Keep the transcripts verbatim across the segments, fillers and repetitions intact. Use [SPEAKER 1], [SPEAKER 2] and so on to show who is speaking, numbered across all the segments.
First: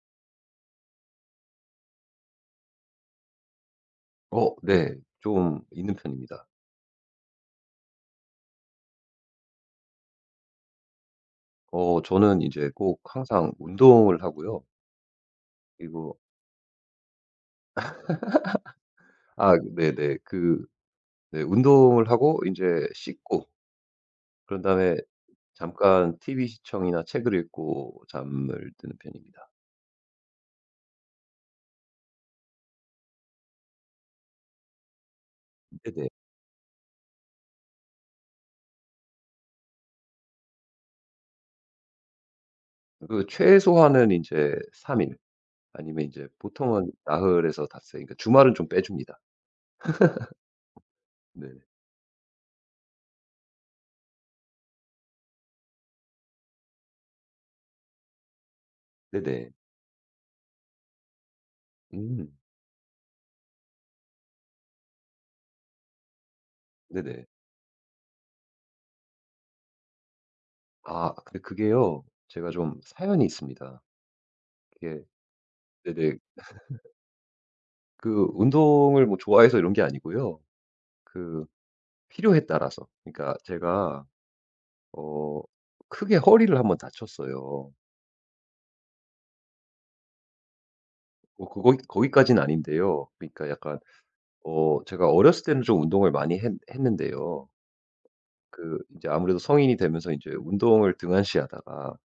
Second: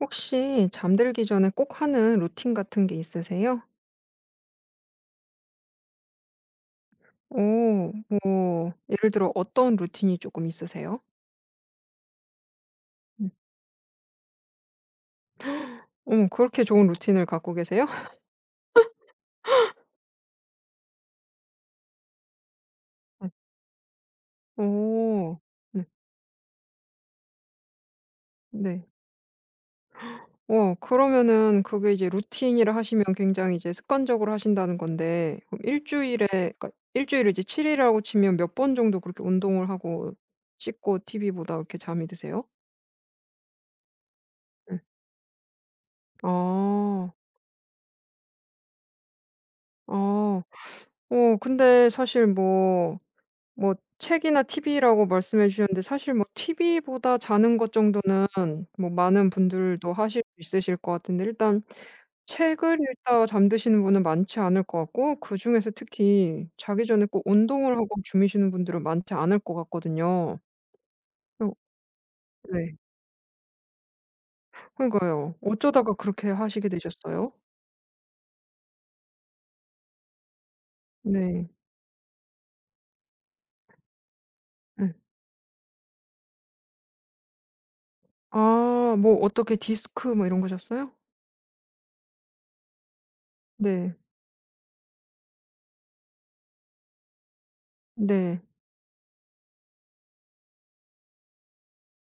[SPEAKER 1] 혹시 잠들기 전에 꼭 하는 루틴 같은 게 있으세요?
[SPEAKER 2] 어, 네. 좀 있는 편입니다.
[SPEAKER 1] 오, 뭐 예를 들어 어떤 루틴이 조금 있으세요?
[SPEAKER 2] 어 저는 이제 꼭
[SPEAKER 1] 음.
[SPEAKER 2] 항상 운동을 하고요. 그리고
[SPEAKER 1] 어 그렇게 좋은 루틴을 갖고 계세요?
[SPEAKER 2] 아, 네네. 그 네, 운동을 하고 이제
[SPEAKER 1] 음.
[SPEAKER 2] 씻고 그런 다음에
[SPEAKER 1] 오 네.
[SPEAKER 2] 잠깐 티비 시청이나 책을 읽고 잠을
[SPEAKER 1] 네.
[SPEAKER 2] 드는 편입니다.
[SPEAKER 1] 어 그러면은 그게 이제 루틴이라 하시면 굉장히 이제 습관적으로 하신다는 건데 그럼
[SPEAKER 2] 네네.
[SPEAKER 1] 주일에 그러니까 주일에 이제 칠 일이라고 치면 몇 번 정도 그렇게 운동을 하고 씻고 티비 보다 이렇게 잠이 드세요?
[SPEAKER 2] 그 최소한은 이제
[SPEAKER 1] 음.
[SPEAKER 2] 삼 일 아니면 이제 보통은
[SPEAKER 1] 아.
[SPEAKER 2] 나흘에서 닷새, 그러니까 주말은 좀 빼 줍니다.
[SPEAKER 1] 아. 어
[SPEAKER 2] 네.
[SPEAKER 1] 근데 사실 뭐 뭐 책이나 티비라고 말씀해 주셨는데 사실 뭐 티비보다 자는 것 정도는 뭐 많은
[SPEAKER 2] 네네.
[SPEAKER 1] 분들도 하실 수 있으실 것 같은데 일단
[SPEAKER 2] 음.
[SPEAKER 1] 책을 읽다가 잠드시는 분은 많지 않을 것 같고 그중에서 특히 자기 전에 꼭
[SPEAKER 2] 네네.
[SPEAKER 1] 운동을 하고 주무시는 분들은 많지 않을 것 같거든요.
[SPEAKER 2] 아, 근데
[SPEAKER 1] 어
[SPEAKER 2] 그게요, 제가
[SPEAKER 1] 네.
[SPEAKER 2] 좀 사연이 있습니다. 이게
[SPEAKER 1] 그러니까요. 어쩌다가
[SPEAKER 2] 네네.
[SPEAKER 1] 그렇게 하시게 되셨어요?
[SPEAKER 2] 그 운동을 뭐 좋아해서 이런 게 아니고요. 그
[SPEAKER 1] 네.
[SPEAKER 2] 필요에 따라서. 그러니까 제가
[SPEAKER 1] 네.
[SPEAKER 2] 어 크게 허리를 한번 다쳤어요.
[SPEAKER 1] 아 뭐 어떻게 디스크 뭐 이런 거셨어요?
[SPEAKER 2] 뭐 그거 거기까지는 아닌데요. 그러니까 약간
[SPEAKER 1] 네.
[SPEAKER 2] 어 제가 어렸을 때는 좀 운동을 많이 했는데요
[SPEAKER 1] 네.
[SPEAKER 2] 그 이제 아무래도 성인이 되면서 이제 운동을 등한시하다가,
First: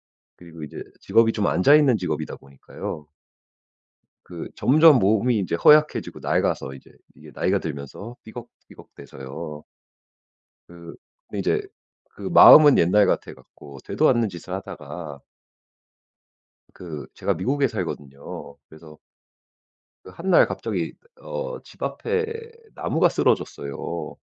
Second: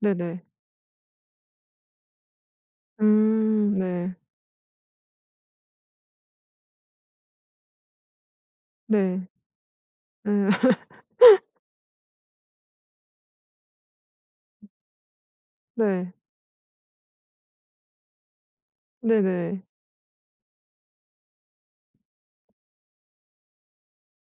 [SPEAKER 1] 네네.
[SPEAKER 2] 그리고 이제 직업이 좀 앉아 있는 직업이다 보니까요.
[SPEAKER 1] 음 네.
[SPEAKER 2] 그 점점 몸이 이제 허약해지고 낡아서 이제 이게 나이가 들면서 삐걱삐걱돼서
[SPEAKER 1] 네.
[SPEAKER 2] 요
[SPEAKER 1] 음,
[SPEAKER 2] 그 근데 이제 그 마음은 옛날 같아 갖고 되도 않는 짓을 하다가,
[SPEAKER 1] 네.
[SPEAKER 2] 그 제가 미국에 살거든요. 그래서
[SPEAKER 1] 네네.
[SPEAKER 2] 그 한날 갑자기 어 집 앞에 나무가 쓰러졌어요.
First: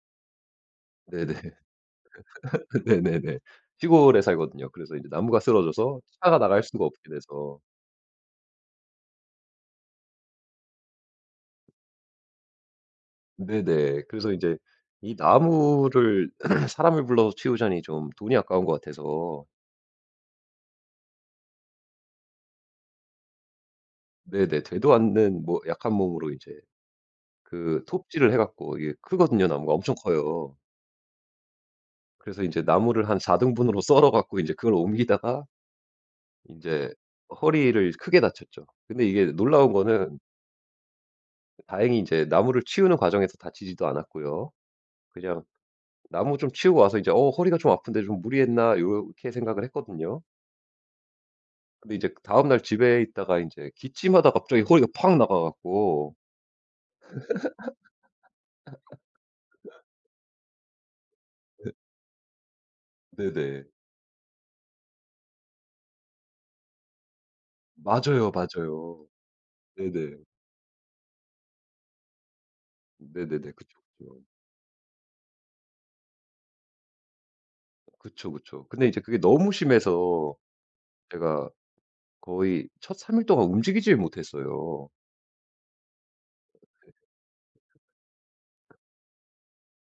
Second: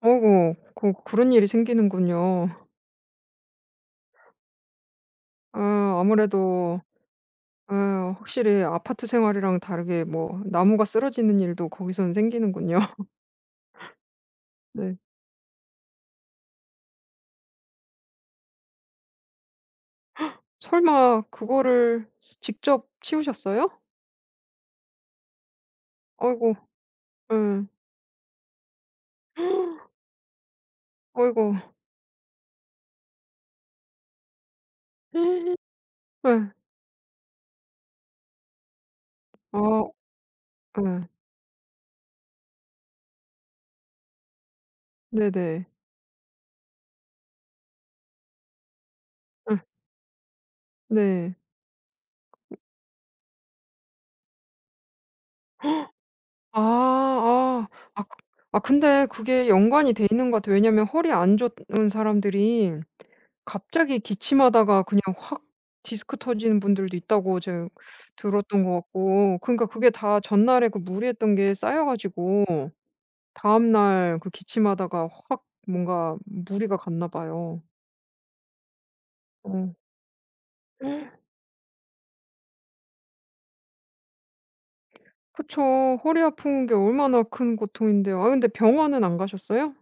[SPEAKER 1] 어이구 그 그런 일이
[SPEAKER 2] 네네.
[SPEAKER 1] 생기는군요.
[SPEAKER 2] 네네네. 시골에 살거든요. 그래서 이제 나무가
[SPEAKER 1] 아
[SPEAKER 2] 쓰러져서 차가 나갈
[SPEAKER 1] 아무래도
[SPEAKER 2] 수가 없게 돼서
[SPEAKER 1] 아 확실히 아파트 생활이랑 다르게 뭐 나무가 쓰러지는 일도 거기서는 생기는군요.
[SPEAKER 2] 네네. 그래서 이제
[SPEAKER 1] 네.
[SPEAKER 2] 이 나무를 사람을 불러서 치우자니 좀 돈이 아까운 것 같아서
[SPEAKER 1] 설마 그거를 스 직접 치우셨어요?
[SPEAKER 2] 네네, 되도 않는 뭐 약한 몸으로 이제
[SPEAKER 1] 아이고 응.
[SPEAKER 2] 그 톱질을 해 갖고, 이게 크거든요. 나무가 엄청 커요.
[SPEAKER 1] 아이고.
[SPEAKER 2] 그래서 이제 나무를 한 사 등분으로 썰어 갖고 이제 그걸 옮기다가
[SPEAKER 1] 네
[SPEAKER 2] 인제 허리를 크게 다쳤죠. 근데 이게
[SPEAKER 1] 아
[SPEAKER 2] 놀라운 거는,
[SPEAKER 1] 예.
[SPEAKER 2] 다행히 인제 나무를 치우는 과정에서 다치지도 않았고요. 그냥
[SPEAKER 1] 네네.
[SPEAKER 2] 나무 좀 치우고 와서 이제 '어, 허리가 좀 아픈데 좀 무리했나?' 요렇게
[SPEAKER 1] 응,
[SPEAKER 2] 생각을 했거든요.
[SPEAKER 1] 네.
[SPEAKER 2] 근데 이제 다음날 집에 있다가 인제 기침하다 갑자기 허리가 팍 나가 갖고
[SPEAKER 1] 아 아. 아 그 아 근데 그게 연관이 돼 있는 것 같아요. 왜냐면 허리 안
[SPEAKER 2] 네.
[SPEAKER 1] 좋은 사람들이
[SPEAKER 2] 네네.
[SPEAKER 1] 갑자기 기침하다가 그냥 확 디스크 터지는 분들도 있다고 제가
[SPEAKER 2] 맞아요,
[SPEAKER 1] 들었던 것
[SPEAKER 2] 맞아요.
[SPEAKER 1] 같고 그러니까 그게
[SPEAKER 2] 네네.
[SPEAKER 1] 다 전날에 그 무리했던 게 쌓여 가지고
[SPEAKER 2] 네네네. 그쵸,
[SPEAKER 1] 다음날
[SPEAKER 2] 그쵸.
[SPEAKER 1] 그 기침하다가 확 뭔가 무리가 갔나 봐요.
[SPEAKER 2] 그쵸, 그쵸. 근데 이제 그게 너무
[SPEAKER 1] 어.
[SPEAKER 2] 심해서 제가 거의 첫 삼 일 동안 움직이질 못했어요.
[SPEAKER 1] 그쵸. 허리 아픈 게 얼마나 큰 고통인데요. 아 근데 병원은 안 가셨어요?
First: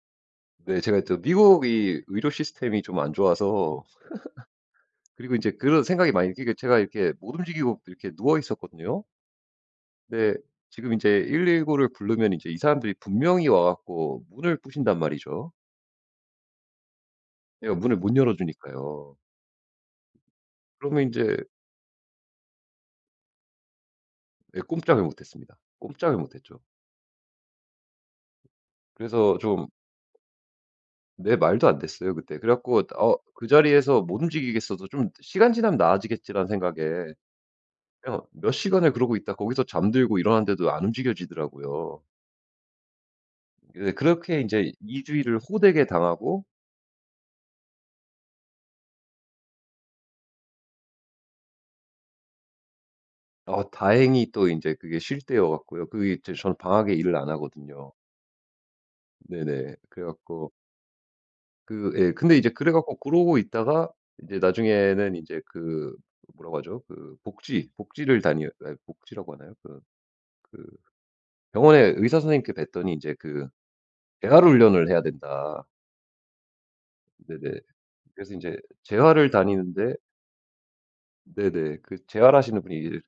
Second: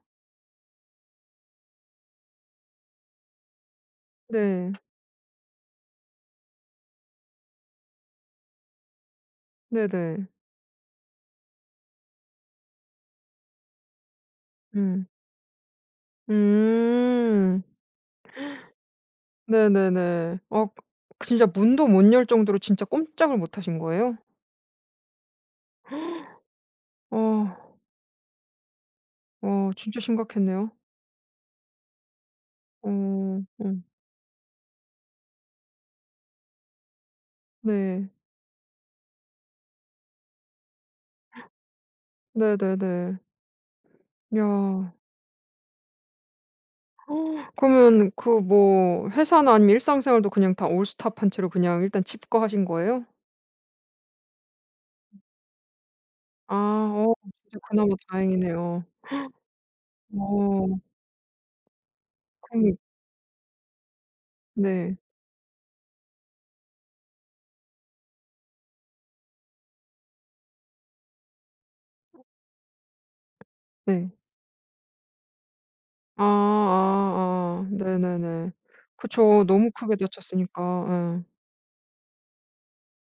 [SPEAKER 2] 네, 제가 또 미국이 의료 시스템이 좀 안 좋아서,
[SPEAKER 1] 네.
[SPEAKER 2] 그리고 이제 그런 생각이 많이 끼게, 제가 이렇게 못 움직이고 이렇게 누워 있었거든요.
[SPEAKER 1] 네네.
[SPEAKER 2] 근데 지금 이제일일구를 부르면 이제 이 사람들이 분명히 와 갖고 문을 부신단
[SPEAKER 1] 음.
[SPEAKER 2] 말이죠.
[SPEAKER 1] 음.
[SPEAKER 2] 내가 문을 못 열어 주니까요.
[SPEAKER 1] 네네네. 아
[SPEAKER 2] 그러면 이제
[SPEAKER 1] 진짜 문도 못 열 정도로 진짜 꼼짝을 못 하신 거예요?
[SPEAKER 2] 예, 꼼짝을 못했습니다. 꼼짝을 못했죠.
[SPEAKER 1] 어.
[SPEAKER 2] 그래서 좀
[SPEAKER 1] 어 진짜 심각했네요.
[SPEAKER 2] 내 말도 안 됐어요 그때. 그래 갖고
[SPEAKER 1] 어
[SPEAKER 2] 어 그
[SPEAKER 1] 어
[SPEAKER 2] 자리에서 못 움직이겠어도 좀 '시간 지나면 나아지겠지.'라는 생각에
[SPEAKER 1] 네.
[SPEAKER 2] 그냥 몇 시간을 그러고 있다 거기서 잠들고 일어났는데도 안 움직여지더라고요.
[SPEAKER 1] 네네네.
[SPEAKER 2] 네, 그렇게 인제
[SPEAKER 1] 야
[SPEAKER 2] 이 주일을 호되게 당하고,
[SPEAKER 1] 그러면 그 뭐 회사나 아니면 일상생활도 그냥 다 올스톱한 채로 그냥 일단 집 거하신 거예요?
[SPEAKER 2] 어 다행히 또 인제 그게 쉴 때여 갖고요. 그게 이제
[SPEAKER 1] 아
[SPEAKER 2] 저는 방학에
[SPEAKER 1] 어
[SPEAKER 2] 일을 안
[SPEAKER 1] 진짜
[SPEAKER 2] 하거든요.
[SPEAKER 1] 그나마 다행이네요.
[SPEAKER 2] 네네. 그래 갖고
[SPEAKER 1] 어
[SPEAKER 2] 그 예, 근데 이제 그래
[SPEAKER 1] 그럼
[SPEAKER 2] 갖고 그러고 있다가 이제
[SPEAKER 1] 네.
[SPEAKER 2] 나중에는 인제 그 뭐라고 하죠? 그 복지, 복지를 다녀, 아이 복지라고 하나요? 그 그 병원에 의사 선생님께 뵀더니 인제 그
[SPEAKER 1] 네.
[SPEAKER 2] "재활 훈련을 해야 된다."
[SPEAKER 1] 아
[SPEAKER 2] 네네.
[SPEAKER 1] 아 아.
[SPEAKER 2] 그래서
[SPEAKER 1] 네네네.
[SPEAKER 2] 인제 재활을
[SPEAKER 1] 그쵸. 너무
[SPEAKER 2] 다니는데
[SPEAKER 1] 크게 다쳤으니까. 예.
[SPEAKER 2] 네네. 그 재활하시는 분이 이제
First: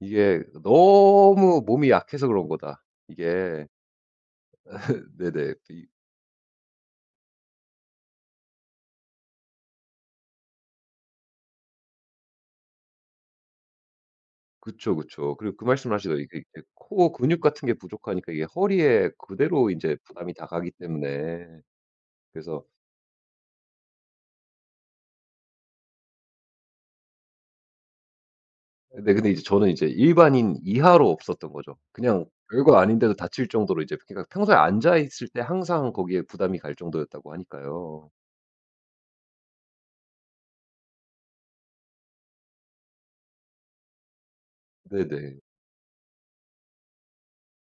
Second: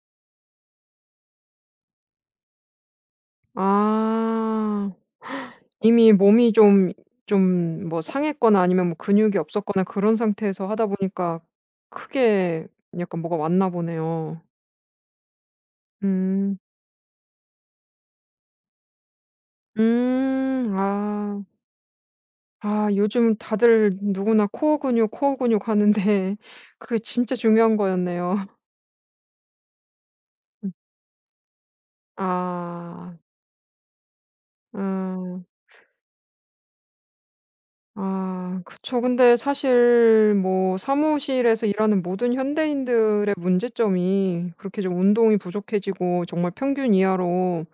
[SPEAKER 2] 이게 너무 몸이 약해서 그런 거다. 이게
[SPEAKER 1] 아.
[SPEAKER 2] 네네. 이
[SPEAKER 1] 이미 몸이 좀 좀 뭐 상했거나 아니면 뭐 근육이 없었거나 그런 상태에서 하다 보니까 크게 약간 뭐가 왔나 보네요.
[SPEAKER 2] 그쵸, 그쵸. 그리고 그 말씀을 하시더라고요. 이게
[SPEAKER 1] 음.
[SPEAKER 2] 이 코어 근육 같은 게 부족하니까 이게 허리에 그대로 이제 부담이 다 가기
[SPEAKER 1] 음. 아.
[SPEAKER 2] 때문에. 그래서
[SPEAKER 1] 아 요즘 다들 누구나 코어 근육, 코어 근육 하는데 그게 진짜 중요한 거였네요.
[SPEAKER 2] 근데, 근데 이제 저는 이제 일반인
[SPEAKER 1] 음.
[SPEAKER 2] 이하로 없었던 거죠. 그냥 별거 아닌데도
[SPEAKER 1] 아.
[SPEAKER 2] 다칠 정도로 이제, 그러니까 평소에 앉아 있을 때
[SPEAKER 1] 아.
[SPEAKER 2] 항상 거기에 부담이 갈 정도였다고 하니까요.
[SPEAKER 1] 아 그쵸. 근데 사실 뭐 사무실에서 일하는 모든 현대인들의 문제점이 그렇게 좀 운동이
[SPEAKER 2] 네네.
[SPEAKER 1] 부족해지고 정말 평균 이하로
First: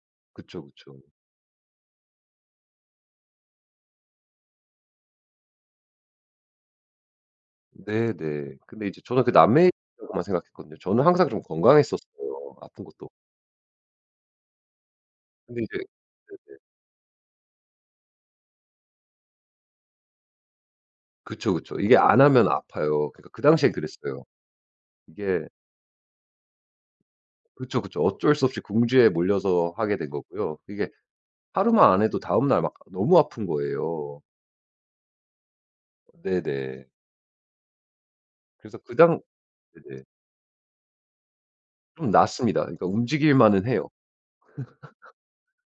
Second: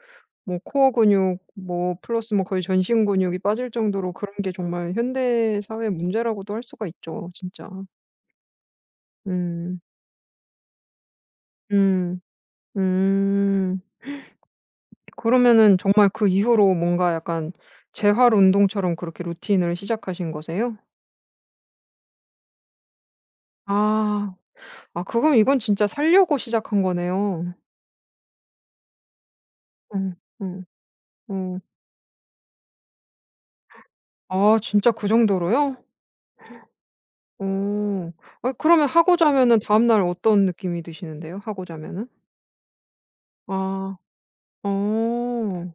[SPEAKER 1] 뭐
[SPEAKER 2] 그쵸,
[SPEAKER 1] 코어
[SPEAKER 2] 그쵸.
[SPEAKER 1] 근육 뭐 플러스 뭐 거의 전신 근육이 빠질 정도로 그런 게 정말 현대 사회 문제라고도 할 수가 있죠 진짜.
[SPEAKER 2] 네네. 근데 이제 저는 그
[SPEAKER 1] 음.
[SPEAKER 2] 남매라고만 생각했거든요. 저는 항상 좀
[SPEAKER 1] 음.
[SPEAKER 2] 건강했었어요, 아픈 것도.
[SPEAKER 1] 음.
[SPEAKER 2] 근데 이제
[SPEAKER 1] 그러면은 정말 그
[SPEAKER 2] 네네.
[SPEAKER 1] 이후로 뭔가 약간 재활 운동처럼 그렇게 루틴을 시작하신 거세요?
[SPEAKER 2] 그쵸, 그쵸. 이게 안 하면 아파요. 그러니까 그 당시엔 그랬어요.
[SPEAKER 1] 아. 아 그럼
[SPEAKER 2] 이게
[SPEAKER 1] 이건 진짜 살려고 시작한 거네요.
[SPEAKER 2] 그쵸, 그쵸. 어쩔 수 없이 궁지에 몰려서 하게 된
[SPEAKER 1] 음.
[SPEAKER 2] 거고요.
[SPEAKER 1] 음.
[SPEAKER 2] 이게
[SPEAKER 1] 음.
[SPEAKER 2] 하루만 안 해도 다음날 막 너무 아픈 거예요.
[SPEAKER 1] 아 진짜 그 정도로요?
[SPEAKER 2] 네네.
[SPEAKER 1] 어. 아
[SPEAKER 2] 그래서
[SPEAKER 1] 그러면
[SPEAKER 2] 그
[SPEAKER 1] 하고
[SPEAKER 2] 당
[SPEAKER 1] 자면은 다음날
[SPEAKER 2] 네네.
[SPEAKER 1] 어떤 느낌이 드시는데요? 하고 자면은?
[SPEAKER 2] 좀 낫습니다. 그러니까 움직일 만은 해요.
[SPEAKER 1] 아. 어.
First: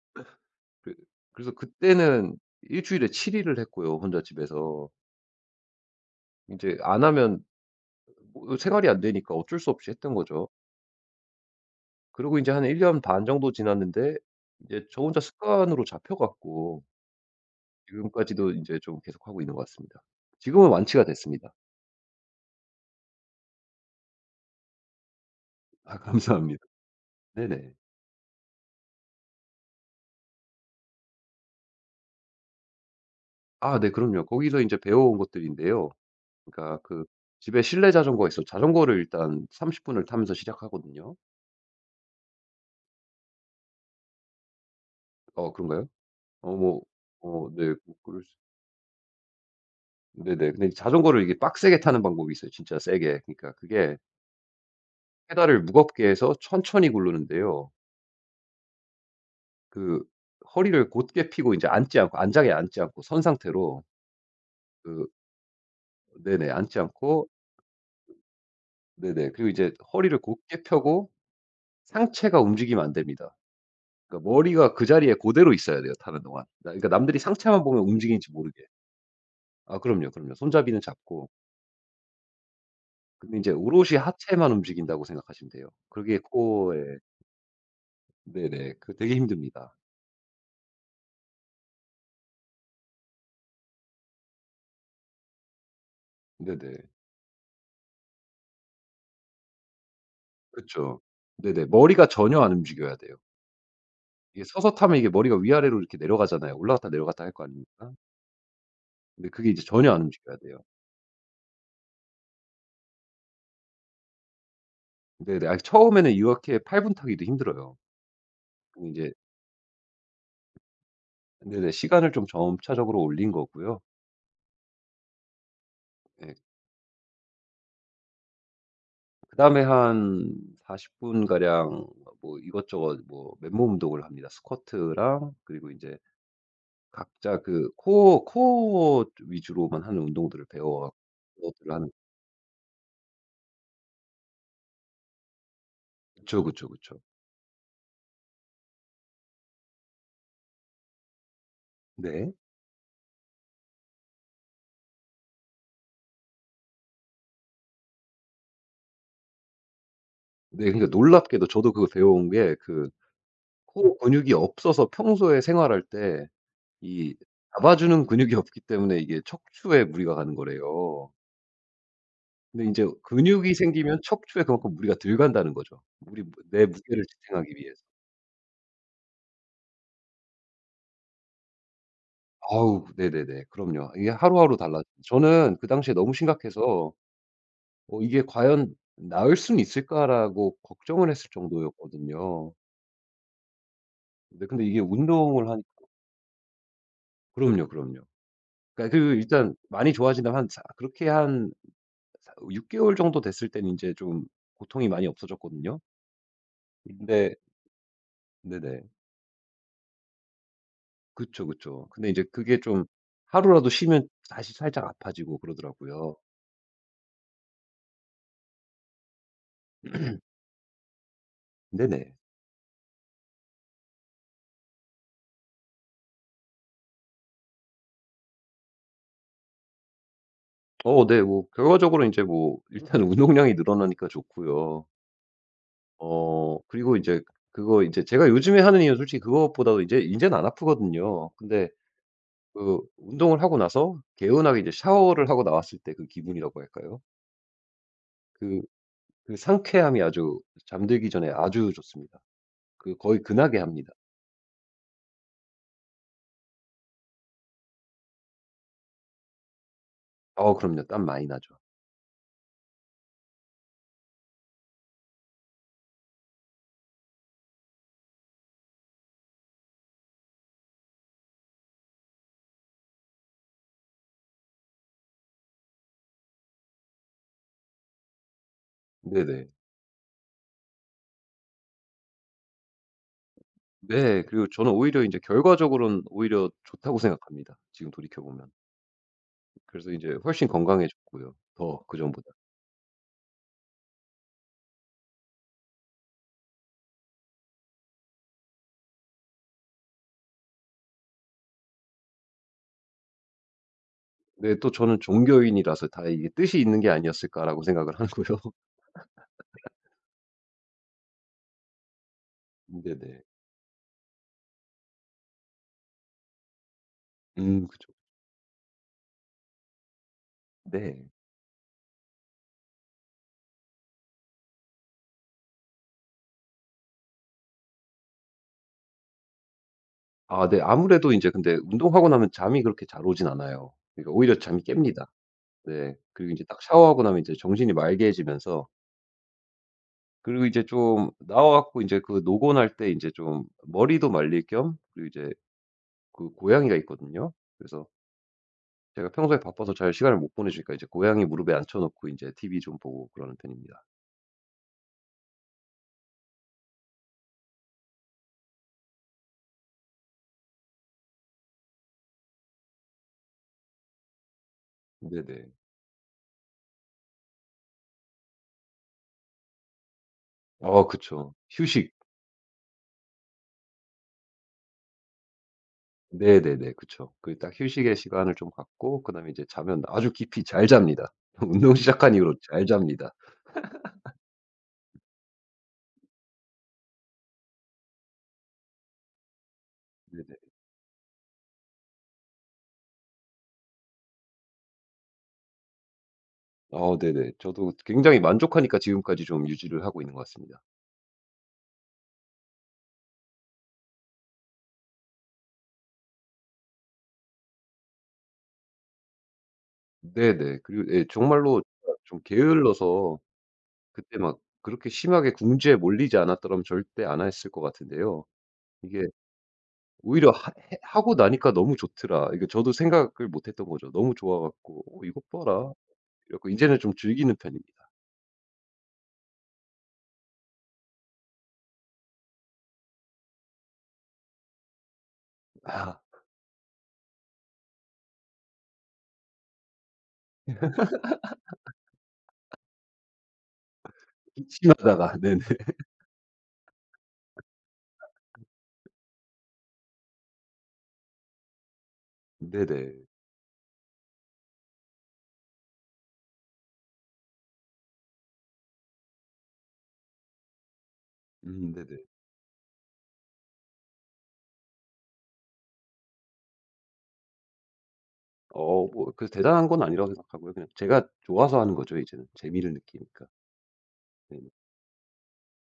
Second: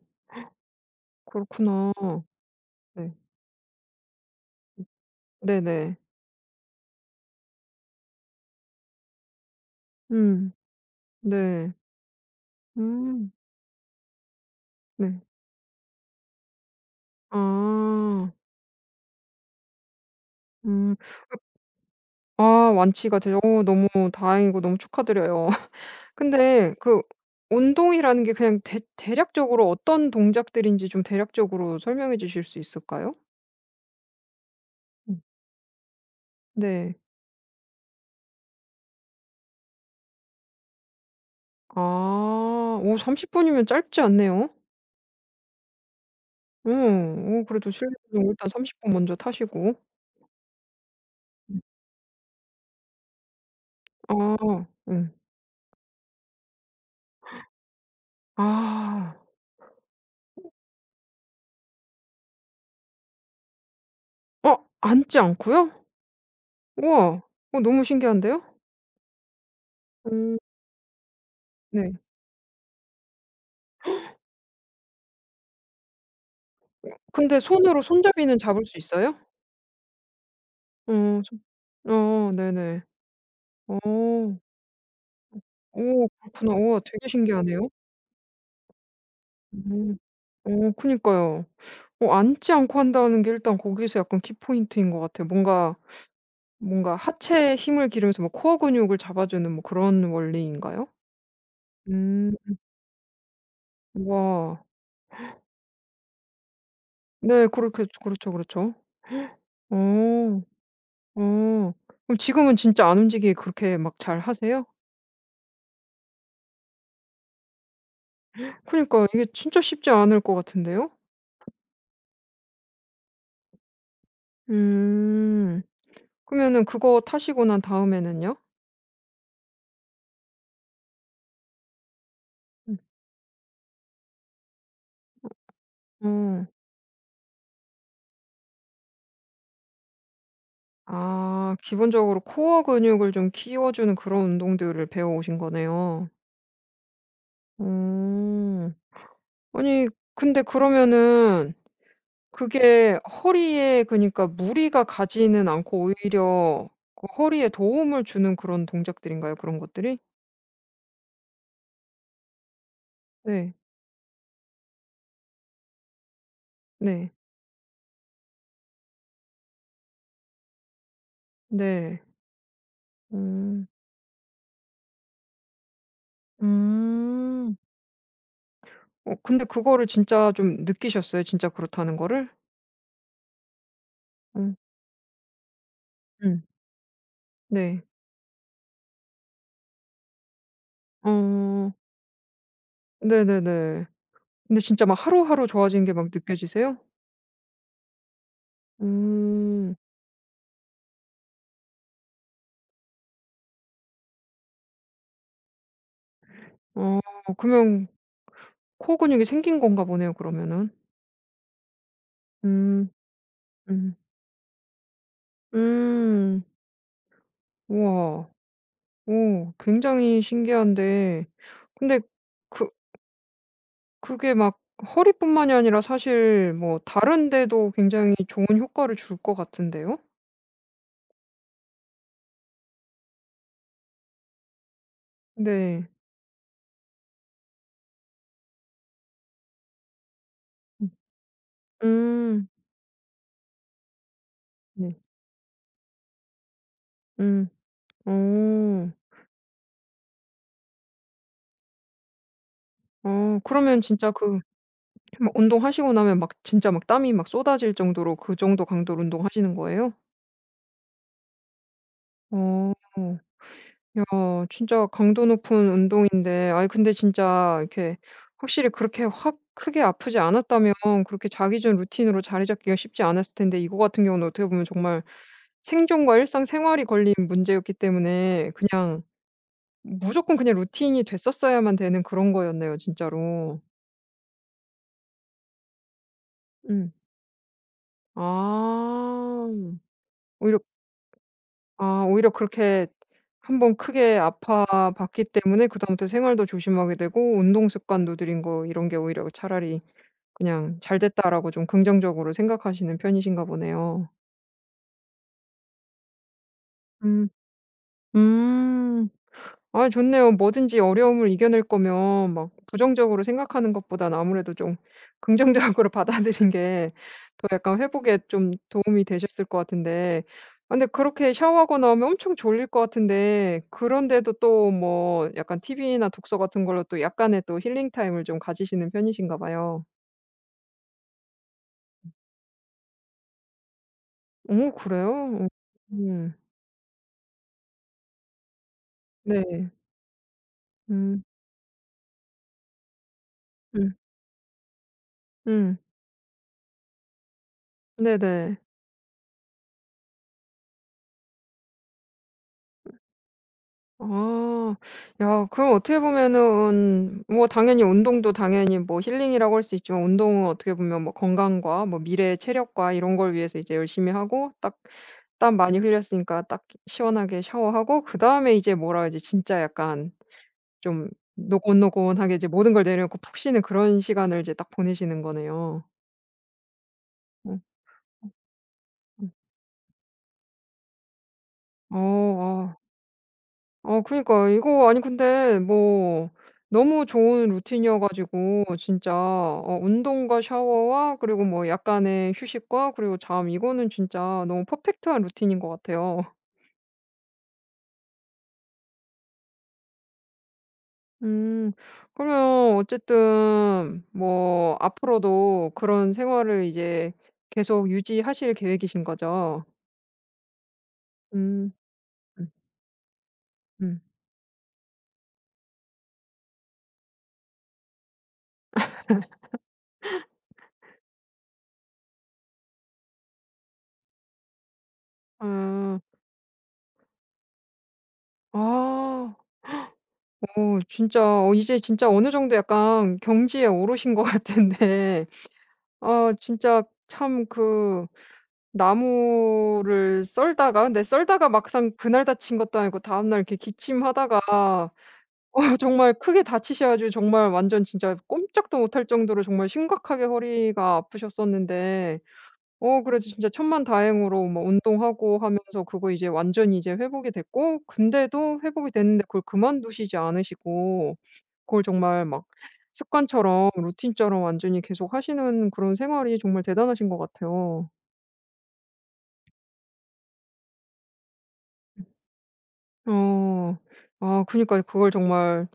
[SPEAKER 2] 그 그래서
[SPEAKER 1] 그렇구나.
[SPEAKER 2] 그때는 일 주일에
[SPEAKER 1] 네.
[SPEAKER 2] 칠 일을 했고요, 혼자 집에서.
[SPEAKER 1] 네네.
[SPEAKER 2] 인제 안 하면 뭐 생활이 안 되니까 어쩔 수 없이 했던 거죠.
[SPEAKER 1] 음. 네.
[SPEAKER 2] 그러고 이제한 일 년 반
[SPEAKER 1] 음.
[SPEAKER 2] 정도 지났는데 이제 저 혼자
[SPEAKER 1] 네.
[SPEAKER 2] 습관으로 잡혀 갖고
[SPEAKER 1] 아.
[SPEAKER 2] 지금까지도 인제 좀 계속하고 있는 것 같습니다. 지금은
[SPEAKER 1] 음.
[SPEAKER 2] 완치가 됐습니다.
[SPEAKER 1] 아 완치가 되죠. 오 너무 다행이고 너무 축하드려요.
[SPEAKER 2] 아, 감사합니다.
[SPEAKER 1] 근데 그
[SPEAKER 2] 네네.
[SPEAKER 1] 운동이라는 게 그냥 대 대략적으로 어떤 동작들인지 좀 대략적으로 설명해 주실 수 있을까요?
[SPEAKER 2] 아, 네, 그럼요. 거기서 인제 배워온
[SPEAKER 1] 음.
[SPEAKER 2] 것들인데요. 그러니까
[SPEAKER 1] 네.
[SPEAKER 2] 그 집에 실내 자전거가 있어서 자전거를 일단 삼십 분을 타면서 시작하거든요.
[SPEAKER 1] 아. 오 삼십 분이면 짧지 않네요.
[SPEAKER 2] 어, 그런가요? 어 뭐,
[SPEAKER 1] 응 오
[SPEAKER 2] 어
[SPEAKER 1] 그래도
[SPEAKER 2] 네
[SPEAKER 1] 실
[SPEAKER 2] 뭐
[SPEAKER 1] 내기
[SPEAKER 2] 그럴
[SPEAKER 1] 장
[SPEAKER 2] 수.
[SPEAKER 1] 일단 삼십 분 먼저 타시고.
[SPEAKER 2] 네네. 근데 자전거를 이게
[SPEAKER 1] 음.
[SPEAKER 2] 빡세게 타는 방법이 있어요, 진짜 세게. 그러니까 그게
[SPEAKER 1] 아. 응
[SPEAKER 2] 페달을 무겁게 해서 천천히 구르는데요.
[SPEAKER 1] 아.
[SPEAKER 2] 그 허리를 곧게 펴고 이제 앉지 않고, 안장에 앉지 않고 선 상태로.
[SPEAKER 1] 어
[SPEAKER 2] 그
[SPEAKER 1] 앉지 않고요?
[SPEAKER 2] 네네, 앉지
[SPEAKER 1] 우와.
[SPEAKER 2] 않고.
[SPEAKER 1] 어 너무 신기한데요?
[SPEAKER 2] 네네, 그리고 이제 허리를
[SPEAKER 1] 음
[SPEAKER 2] 곧게 펴고
[SPEAKER 1] 네.
[SPEAKER 2] 상체가 움직이면 안 됩니다. 그러니까 머리가 그 자리에 그대로 있어야 돼요, 타는 동안. 나 그러니까 남들이
[SPEAKER 1] 근데
[SPEAKER 2] 상체만
[SPEAKER 1] 손으로
[SPEAKER 2] 보면 움직이는지
[SPEAKER 1] 손잡이는
[SPEAKER 2] 모르게.
[SPEAKER 1] 잡을 수 있어요?
[SPEAKER 2] 아, 그럼요, 그럼요. 손잡이는
[SPEAKER 1] 어
[SPEAKER 2] 잡고.
[SPEAKER 1] 손 어 네네.
[SPEAKER 2] 근데 이제
[SPEAKER 1] 어.
[SPEAKER 2] 오롯이 하체만 움직인다고 생각하시면 돼요.
[SPEAKER 1] 오
[SPEAKER 2] 그게
[SPEAKER 1] 그렇구나. 우와
[SPEAKER 2] 코에
[SPEAKER 1] 되게 신기하네요.
[SPEAKER 2] 네네. 그 되게 힘듭니다.
[SPEAKER 1] 음. 어 그니까요. 어 앉지 않고 한다는 게 일단 거기서 약간 키포인트인 것 같아요. 뭔가
[SPEAKER 2] 네네.
[SPEAKER 1] 뭔가 하체에 힘을 기르면서 뭐 코어 근육을 잡아주는 뭐 그런
[SPEAKER 2] 그렇
[SPEAKER 1] 원리인가요?
[SPEAKER 2] 죠 네네. 머리가
[SPEAKER 1] 음.
[SPEAKER 2] 전혀 안 움직여야 돼요. 이게
[SPEAKER 1] 와.
[SPEAKER 2] 서서 타면 이게 머리가 위아래로 이렇게 내려가잖아요. 올라갔다 내려갔다 할 거
[SPEAKER 1] 네. 그렇게
[SPEAKER 2] 아닙니까?
[SPEAKER 1] 그렇죠, 그렇죠.
[SPEAKER 2] 근데 그게 이제 전혀 안 움직여야
[SPEAKER 1] 어.
[SPEAKER 2] 돼요.
[SPEAKER 1] 어. 그럼 지금은 진짜 안 움직이게 그렇게 막 잘 하세요?
[SPEAKER 2] 네네. 아, 처음에는 이렇게 팔 분 타기도 힘들어요. 근데
[SPEAKER 1] 그니까
[SPEAKER 2] 이제
[SPEAKER 1] 이게 진짜 쉽지 않을 것 같은데요?
[SPEAKER 2] 네네, 시간을 좀 점차적으로 올린 거고요.
[SPEAKER 1] 음.
[SPEAKER 2] 예.
[SPEAKER 1] 그러면은 그거 타시고 난 다음에는요?
[SPEAKER 2] 그다음에 한 사십 분가량 뭐
[SPEAKER 1] 음.
[SPEAKER 2] 이것저것 뭐 맨몸 운동을 합니다. 스쿼트랑 그리고 인제
[SPEAKER 1] 어.
[SPEAKER 2] 각자 그 코어 코어 위주로만 하는 운동들을 배워 갖고
[SPEAKER 1] 아
[SPEAKER 2] 그것들을 하는.
[SPEAKER 1] 기본적으로 코어 근육을 좀 키워주는 그런 운동들을 배워 오신 거네요.
[SPEAKER 2] 그쵸, 그쵸, 그쵸.
[SPEAKER 1] 어. 아니 근데 그러면은
[SPEAKER 2] 네.
[SPEAKER 1] 그게 허리에 그니까 러 무리가 가지는 않고 오히려 그 허리에 도움을 주는 그런 동작들인가요? 그런 것들이?
[SPEAKER 2] 네, 그러니까 놀랍게도 저도 그거 배워온 게그
[SPEAKER 1] 네.
[SPEAKER 2] 코어 근육이 없어서 평소에 생활할 때
[SPEAKER 1] 네.
[SPEAKER 2] 이 잡아주는 근육이 없기 때문에 이게 척추에 무리가 가는 거래요.
[SPEAKER 1] 네.
[SPEAKER 2] 근데 인제 근육이
[SPEAKER 1] 음.
[SPEAKER 2] 생기면 척추에 그만큼 무리가 덜 간다는 거죠. 우리 무 내 무게를 지탱하기
[SPEAKER 1] 음.
[SPEAKER 2] 위해서.
[SPEAKER 1] 어 근데 그거를 진짜 좀 느끼셨어요? 진짜 그렇다는 거를?
[SPEAKER 2] 아우, 네네네. 그럼요. 이게
[SPEAKER 1] 음.
[SPEAKER 2] 하루하루 달라져요. 저는 그 당시에 너무
[SPEAKER 1] 음.
[SPEAKER 2] 심각해서
[SPEAKER 1] 네.
[SPEAKER 2] '어, 이게 과연 나을 수는 있을까?'라고 걱정을 했을
[SPEAKER 1] 어.
[SPEAKER 2] 정도였거든요.
[SPEAKER 1] 네네네.
[SPEAKER 2] 네,
[SPEAKER 1] 근데
[SPEAKER 2] 근데 이게
[SPEAKER 1] 진짜 막 하루하루
[SPEAKER 2] 운동을 하니까
[SPEAKER 1] 좋아지는 게 막 느껴지세요?
[SPEAKER 2] 그럼요, 그럼요. 그러니까 그 일단
[SPEAKER 1] 음.
[SPEAKER 2] 많이 좋아진다면 한 사 그렇게 한 사 육 개월 정도 됐을 때는 이제 좀 고통이 많이 없어졌거든요.
[SPEAKER 1] 어
[SPEAKER 2] 근데
[SPEAKER 1] 그러면
[SPEAKER 2] 네네.
[SPEAKER 1] 코 근육이 생긴 건가 보네요 그러면은.
[SPEAKER 2] 그쵸, 그쵸. 근데 이제 그게 좀
[SPEAKER 1] 음.
[SPEAKER 2] 하루라도
[SPEAKER 1] 음.
[SPEAKER 2] 쉬면 다시 살짝 아파지고 그러더라고요.
[SPEAKER 1] 음. 우와. 오 굉장히 신기한데 근데
[SPEAKER 2] 네네.
[SPEAKER 1] 그 그게 막 허리뿐만이 아니라 사실 뭐 다른 데도 굉장히 좋은 효과를 줄 것 같은데요?
[SPEAKER 2] 어 네. 뭐 결과적으로 이제 뭐 일단 운동량이 늘어나니까 좋고요.
[SPEAKER 1] 네.
[SPEAKER 2] 어 그리고 이제 그거 이제 제가 요즘에 하는 이유는 솔직히 그것보다도 이제 이제는 안
[SPEAKER 1] 음.
[SPEAKER 2] 아프거든요. 근데
[SPEAKER 1] 음.
[SPEAKER 2] 그 운동을 하고 나서 개운하게 이제
[SPEAKER 1] 네.
[SPEAKER 2] 샤워를 하고 나왔을 때 그 기분이라고 할까요?
[SPEAKER 1] 음.
[SPEAKER 2] 그
[SPEAKER 1] 어.
[SPEAKER 2] 그 상쾌함이 아주 잠들기 전에 아주 좋습니다. 그 거의
[SPEAKER 1] 어
[SPEAKER 2] 근하게
[SPEAKER 1] 그러면
[SPEAKER 2] 합니다.
[SPEAKER 1] 진짜 그 막 운동하시고 나면 막 진짜 막 땀이 막 쏟아질 정도로 그 정도 강도로 운동하시는 거예요?
[SPEAKER 2] 어, 그럼요. 땀 많이 나죠.
[SPEAKER 1] 어. 야 진짜 강도 높은 운동인데 아 근데 진짜 이렇게 확실히 그렇게 확 크게 아프지 않았다면 그렇게 자기 전 루틴으로 자리 잡기가 쉽지 않았을 텐데 이거 같은 경우는 어떻게 보면 정말 생존과 일상생활이 걸린 문제였기 때문에 그냥
[SPEAKER 2] 네네.
[SPEAKER 1] 무조건 그냥 루틴이 됐었어야만 되는 그런 거였네요 진짜로.
[SPEAKER 2] 네. 그리고 저는 오히려 이제 결과적으로는 오히려
[SPEAKER 1] 음.
[SPEAKER 2] 좋다고 생각합니다, 지금 돌이켜 보면.
[SPEAKER 1] 아.
[SPEAKER 2] 그래서 이제 훨씬
[SPEAKER 1] 오히려
[SPEAKER 2] 건강해졌고요, 더
[SPEAKER 1] 아
[SPEAKER 2] 그전보다.
[SPEAKER 1] 오히려 그렇게 한번 크게 아파 봤기 때문에 그다음부터 생활도 조심하게 되고 운동 습관도 들인 거 이런 게 오히려 차라리 그냥 '잘 됐다.'라고 좀 긍정적으로 생각하시는 편이신가 보네요.
[SPEAKER 2] 네. 또 저는 종교인이라서 '다 이게 뜻이 있는 게
[SPEAKER 1] 음.
[SPEAKER 2] 아니었을까.'라고 생각을 하고요.
[SPEAKER 1] 음. 아 좋네요. 뭐든지 어려움을 이겨낼 거면 막 부정적으로
[SPEAKER 2] 네네.
[SPEAKER 1] 생각하는 것보단 아무래도 좀 긍정적으로 받아들인 게 더
[SPEAKER 2] 음
[SPEAKER 1] 약간
[SPEAKER 2] 그죠.
[SPEAKER 1] 회복에 좀 도움이 되셨을 것 같은데 아 근데
[SPEAKER 2] 네.
[SPEAKER 1] 그렇게 샤워하고 나오면 엄청 졸릴 것 같은데 그런데도 또 뭐 약간 티비나 독서 같은 걸로 또 약간의 또 힐링 타임을 좀 가지시는 편이신가 봐요.
[SPEAKER 2] 아, 네. 아무래도 이제 근데 운동하고 나면 잠이 그렇게 잘 오진 않아요. 그러니까 오히려 잠이
[SPEAKER 1] 오,
[SPEAKER 2] 깹니다.
[SPEAKER 1] 그래요? 어.
[SPEAKER 2] 네. 그리고 이
[SPEAKER 1] 음.
[SPEAKER 2] 제 딱 샤워하고 나면 이제 정신이 맑해지면서,
[SPEAKER 1] 네.
[SPEAKER 2] 그리고 이제 좀
[SPEAKER 1] 음.
[SPEAKER 2] 나와 갖고 이제 그 노곤할 때 이제 좀
[SPEAKER 1] 음.
[SPEAKER 2] 머리도 말릴 겸, 그리고 이제
[SPEAKER 1] 음.
[SPEAKER 2] 그 고양이가 있거든요. 그래서
[SPEAKER 1] 네네.
[SPEAKER 2] 제가 평소에 바빠서 잘 시간을 못 보내주니까 이제 고양이 무릎에 앉혀 놓고 이제 티비 좀 보고 그러는 편입니다.
[SPEAKER 1] 아. 야 그럼 어떻게 보면은 뭐 당연히 운동도 당연히 뭐 힐링이라고 할 수 있지만 운동은 어떻게 보면 뭐 건강과 뭐 미래의 체력과 이런 걸 위해서 이제 열심히 하고 딱
[SPEAKER 2] 네네.
[SPEAKER 1] 땀 많이 흘렸으니까 딱 시원하게 샤워하고 그다음에 이제 뭐라 해야지 진짜 약간
[SPEAKER 2] 어
[SPEAKER 1] 좀
[SPEAKER 2] 그쵸. 휴식.
[SPEAKER 1] 노곤노곤하게 이제 모든 걸 내려놓고 푹 쉬는 그런 시간을 이제 딱 보내시는 거네요.
[SPEAKER 2] 네네네. 그쵸. 그 딱
[SPEAKER 1] 어
[SPEAKER 2] 휴식의 시간을 좀 갖고 그다음에
[SPEAKER 1] 음.
[SPEAKER 2] 이제 자면 아주 깊이 잘 잡니다. 운동
[SPEAKER 1] 어.
[SPEAKER 2] 시작한 이후로 잘
[SPEAKER 1] 어.
[SPEAKER 2] 잡니다.
[SPEAKER 1] 어 그니까 이거 아니 근데 뭐 너무 좋은 루틴이어 가지고 진짜 어
[SPEAKER 2] 네네.
[SPEAKER 1] 운동과 샤워와 그리고 뭐 약간의 휴식과 그리고 잠 이거는 진짜 너무 퍼펙트한 루틴인 것 같아요.
[SPEAKER 2] 어 네네. 저도 굉장히 만족하니까 지금까지 좀 유지를 하고 있는 것 같습니다.
[SPEAKER 1] 음. 그러면 어쨌든 뭐 앞으로도 그런 생활을 이제 계속 유지하실 계획이신 거죠?
[SPEAKER 2] 네네. 그리고 예, 정말로
[SPEAKER 1] 음.
[SPEAKER 2] 좀
[SPEAKER 1] 음
[SPEAKER 2] 게을러서
[SPEAKER 1] 음.
[SPEAKER 2] 그때 막 그렇게 심하게 궁지에 몰리지 않았더라면 절대 안 했을 것 같은데요. 이게 오히려 하 해 하고 나니까 너무 좋더라. 이게 저도 생각을 못 했던 거죠. 너무 좋아 갖고 '어, 이것 봐라.'
[SPEAKER 1] 아.
[SPEAKER 2] 이래 갖고 이제는 좀 즐기는 편입니다.
[SPEAKER 1] 아. 오, 진짜 어 이제 진짜 어느 정도 약간 경지에 오르신 것 같은데
[SPEAKER 2] 아
[SPEAKER 1] 어 진짜 참 그 나무를 썰다가 근데 썰다가 막상 그날 다친 것도 아니고 다음 날 이렇게 기침하다가
[SPEAKER 2] 기침하다가 네네.
[SPEAKER 1] 어 정말 크게 다치셔 가지고 정말 완전 진짜 꼼짝도 못할 정도로 정말 심각하게 허리가 아프셨었는데
[SPEAKER 2] 네네.
[SPEAKER 1] 어 그래서 진짜 천만다행으로 뭐 운동하고 하면서 그거 이제 완전히 이제 회복이 됐고 근데도 회복이 됐는데 그걸 그만두시지 않으시고
[SPEAKER 2] 음
[SPEAKER 1] 그걸
[SPEAKER 2] 네네.
[SPEAKER 1] 정말 막 습관처럼 루틴처럼 완전히 계속 하시는 그런 생활이 정말 대단하신 것 같아요.
[SPEAKER 2] 어 뭐 그 대단한 건 아니라고 생각하고요. 그냥 제가 좋아서 하는 거죠 이제는. 재미를 느끼니까.
[SPEAKER 1] 어.
[SPEAKER 2] 네네.
[SPEAKER 1] 아 그니까요. 그걸 정말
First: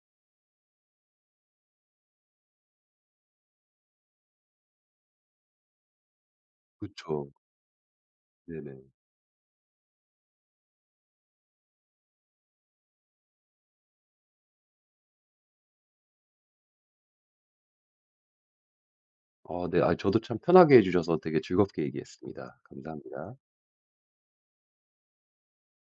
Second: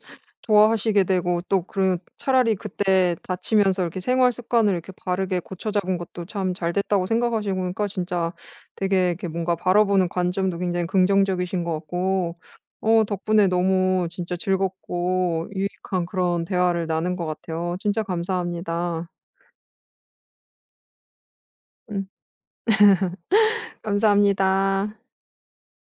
[SPEAKER 1] 좋아하시게 되고 또 그런 차라리 그때 다치면서 이렇게 생활 습관을 이렇게 바르게 고쳐 잡은 것도 참 잘 됐다고
[SPEAKER 2] 그쵸.
[SPEAKER 1] 생각하시고 그러니까 진짜
[SPEAKER 2] 네네.
[SPEAKER 1] 되게 이렇게 뭔가 바라보는 관점도 굉장히 긍정적이신 것 같고 어 덕분에 너무 진짜 즐겁고 유익한 그런 대화를 나눈 것 같아요. 진짜 감사합니다.
[SPEAKER 2] 아, 네. 아, 저도 참 편하게 해 주셔서 되게 즐겁게
[SPEAKER 1] 음.
[SPEAKER 2] 얘기했습니다. 감사합니다.
[SPEAKER 1] 감사합니다.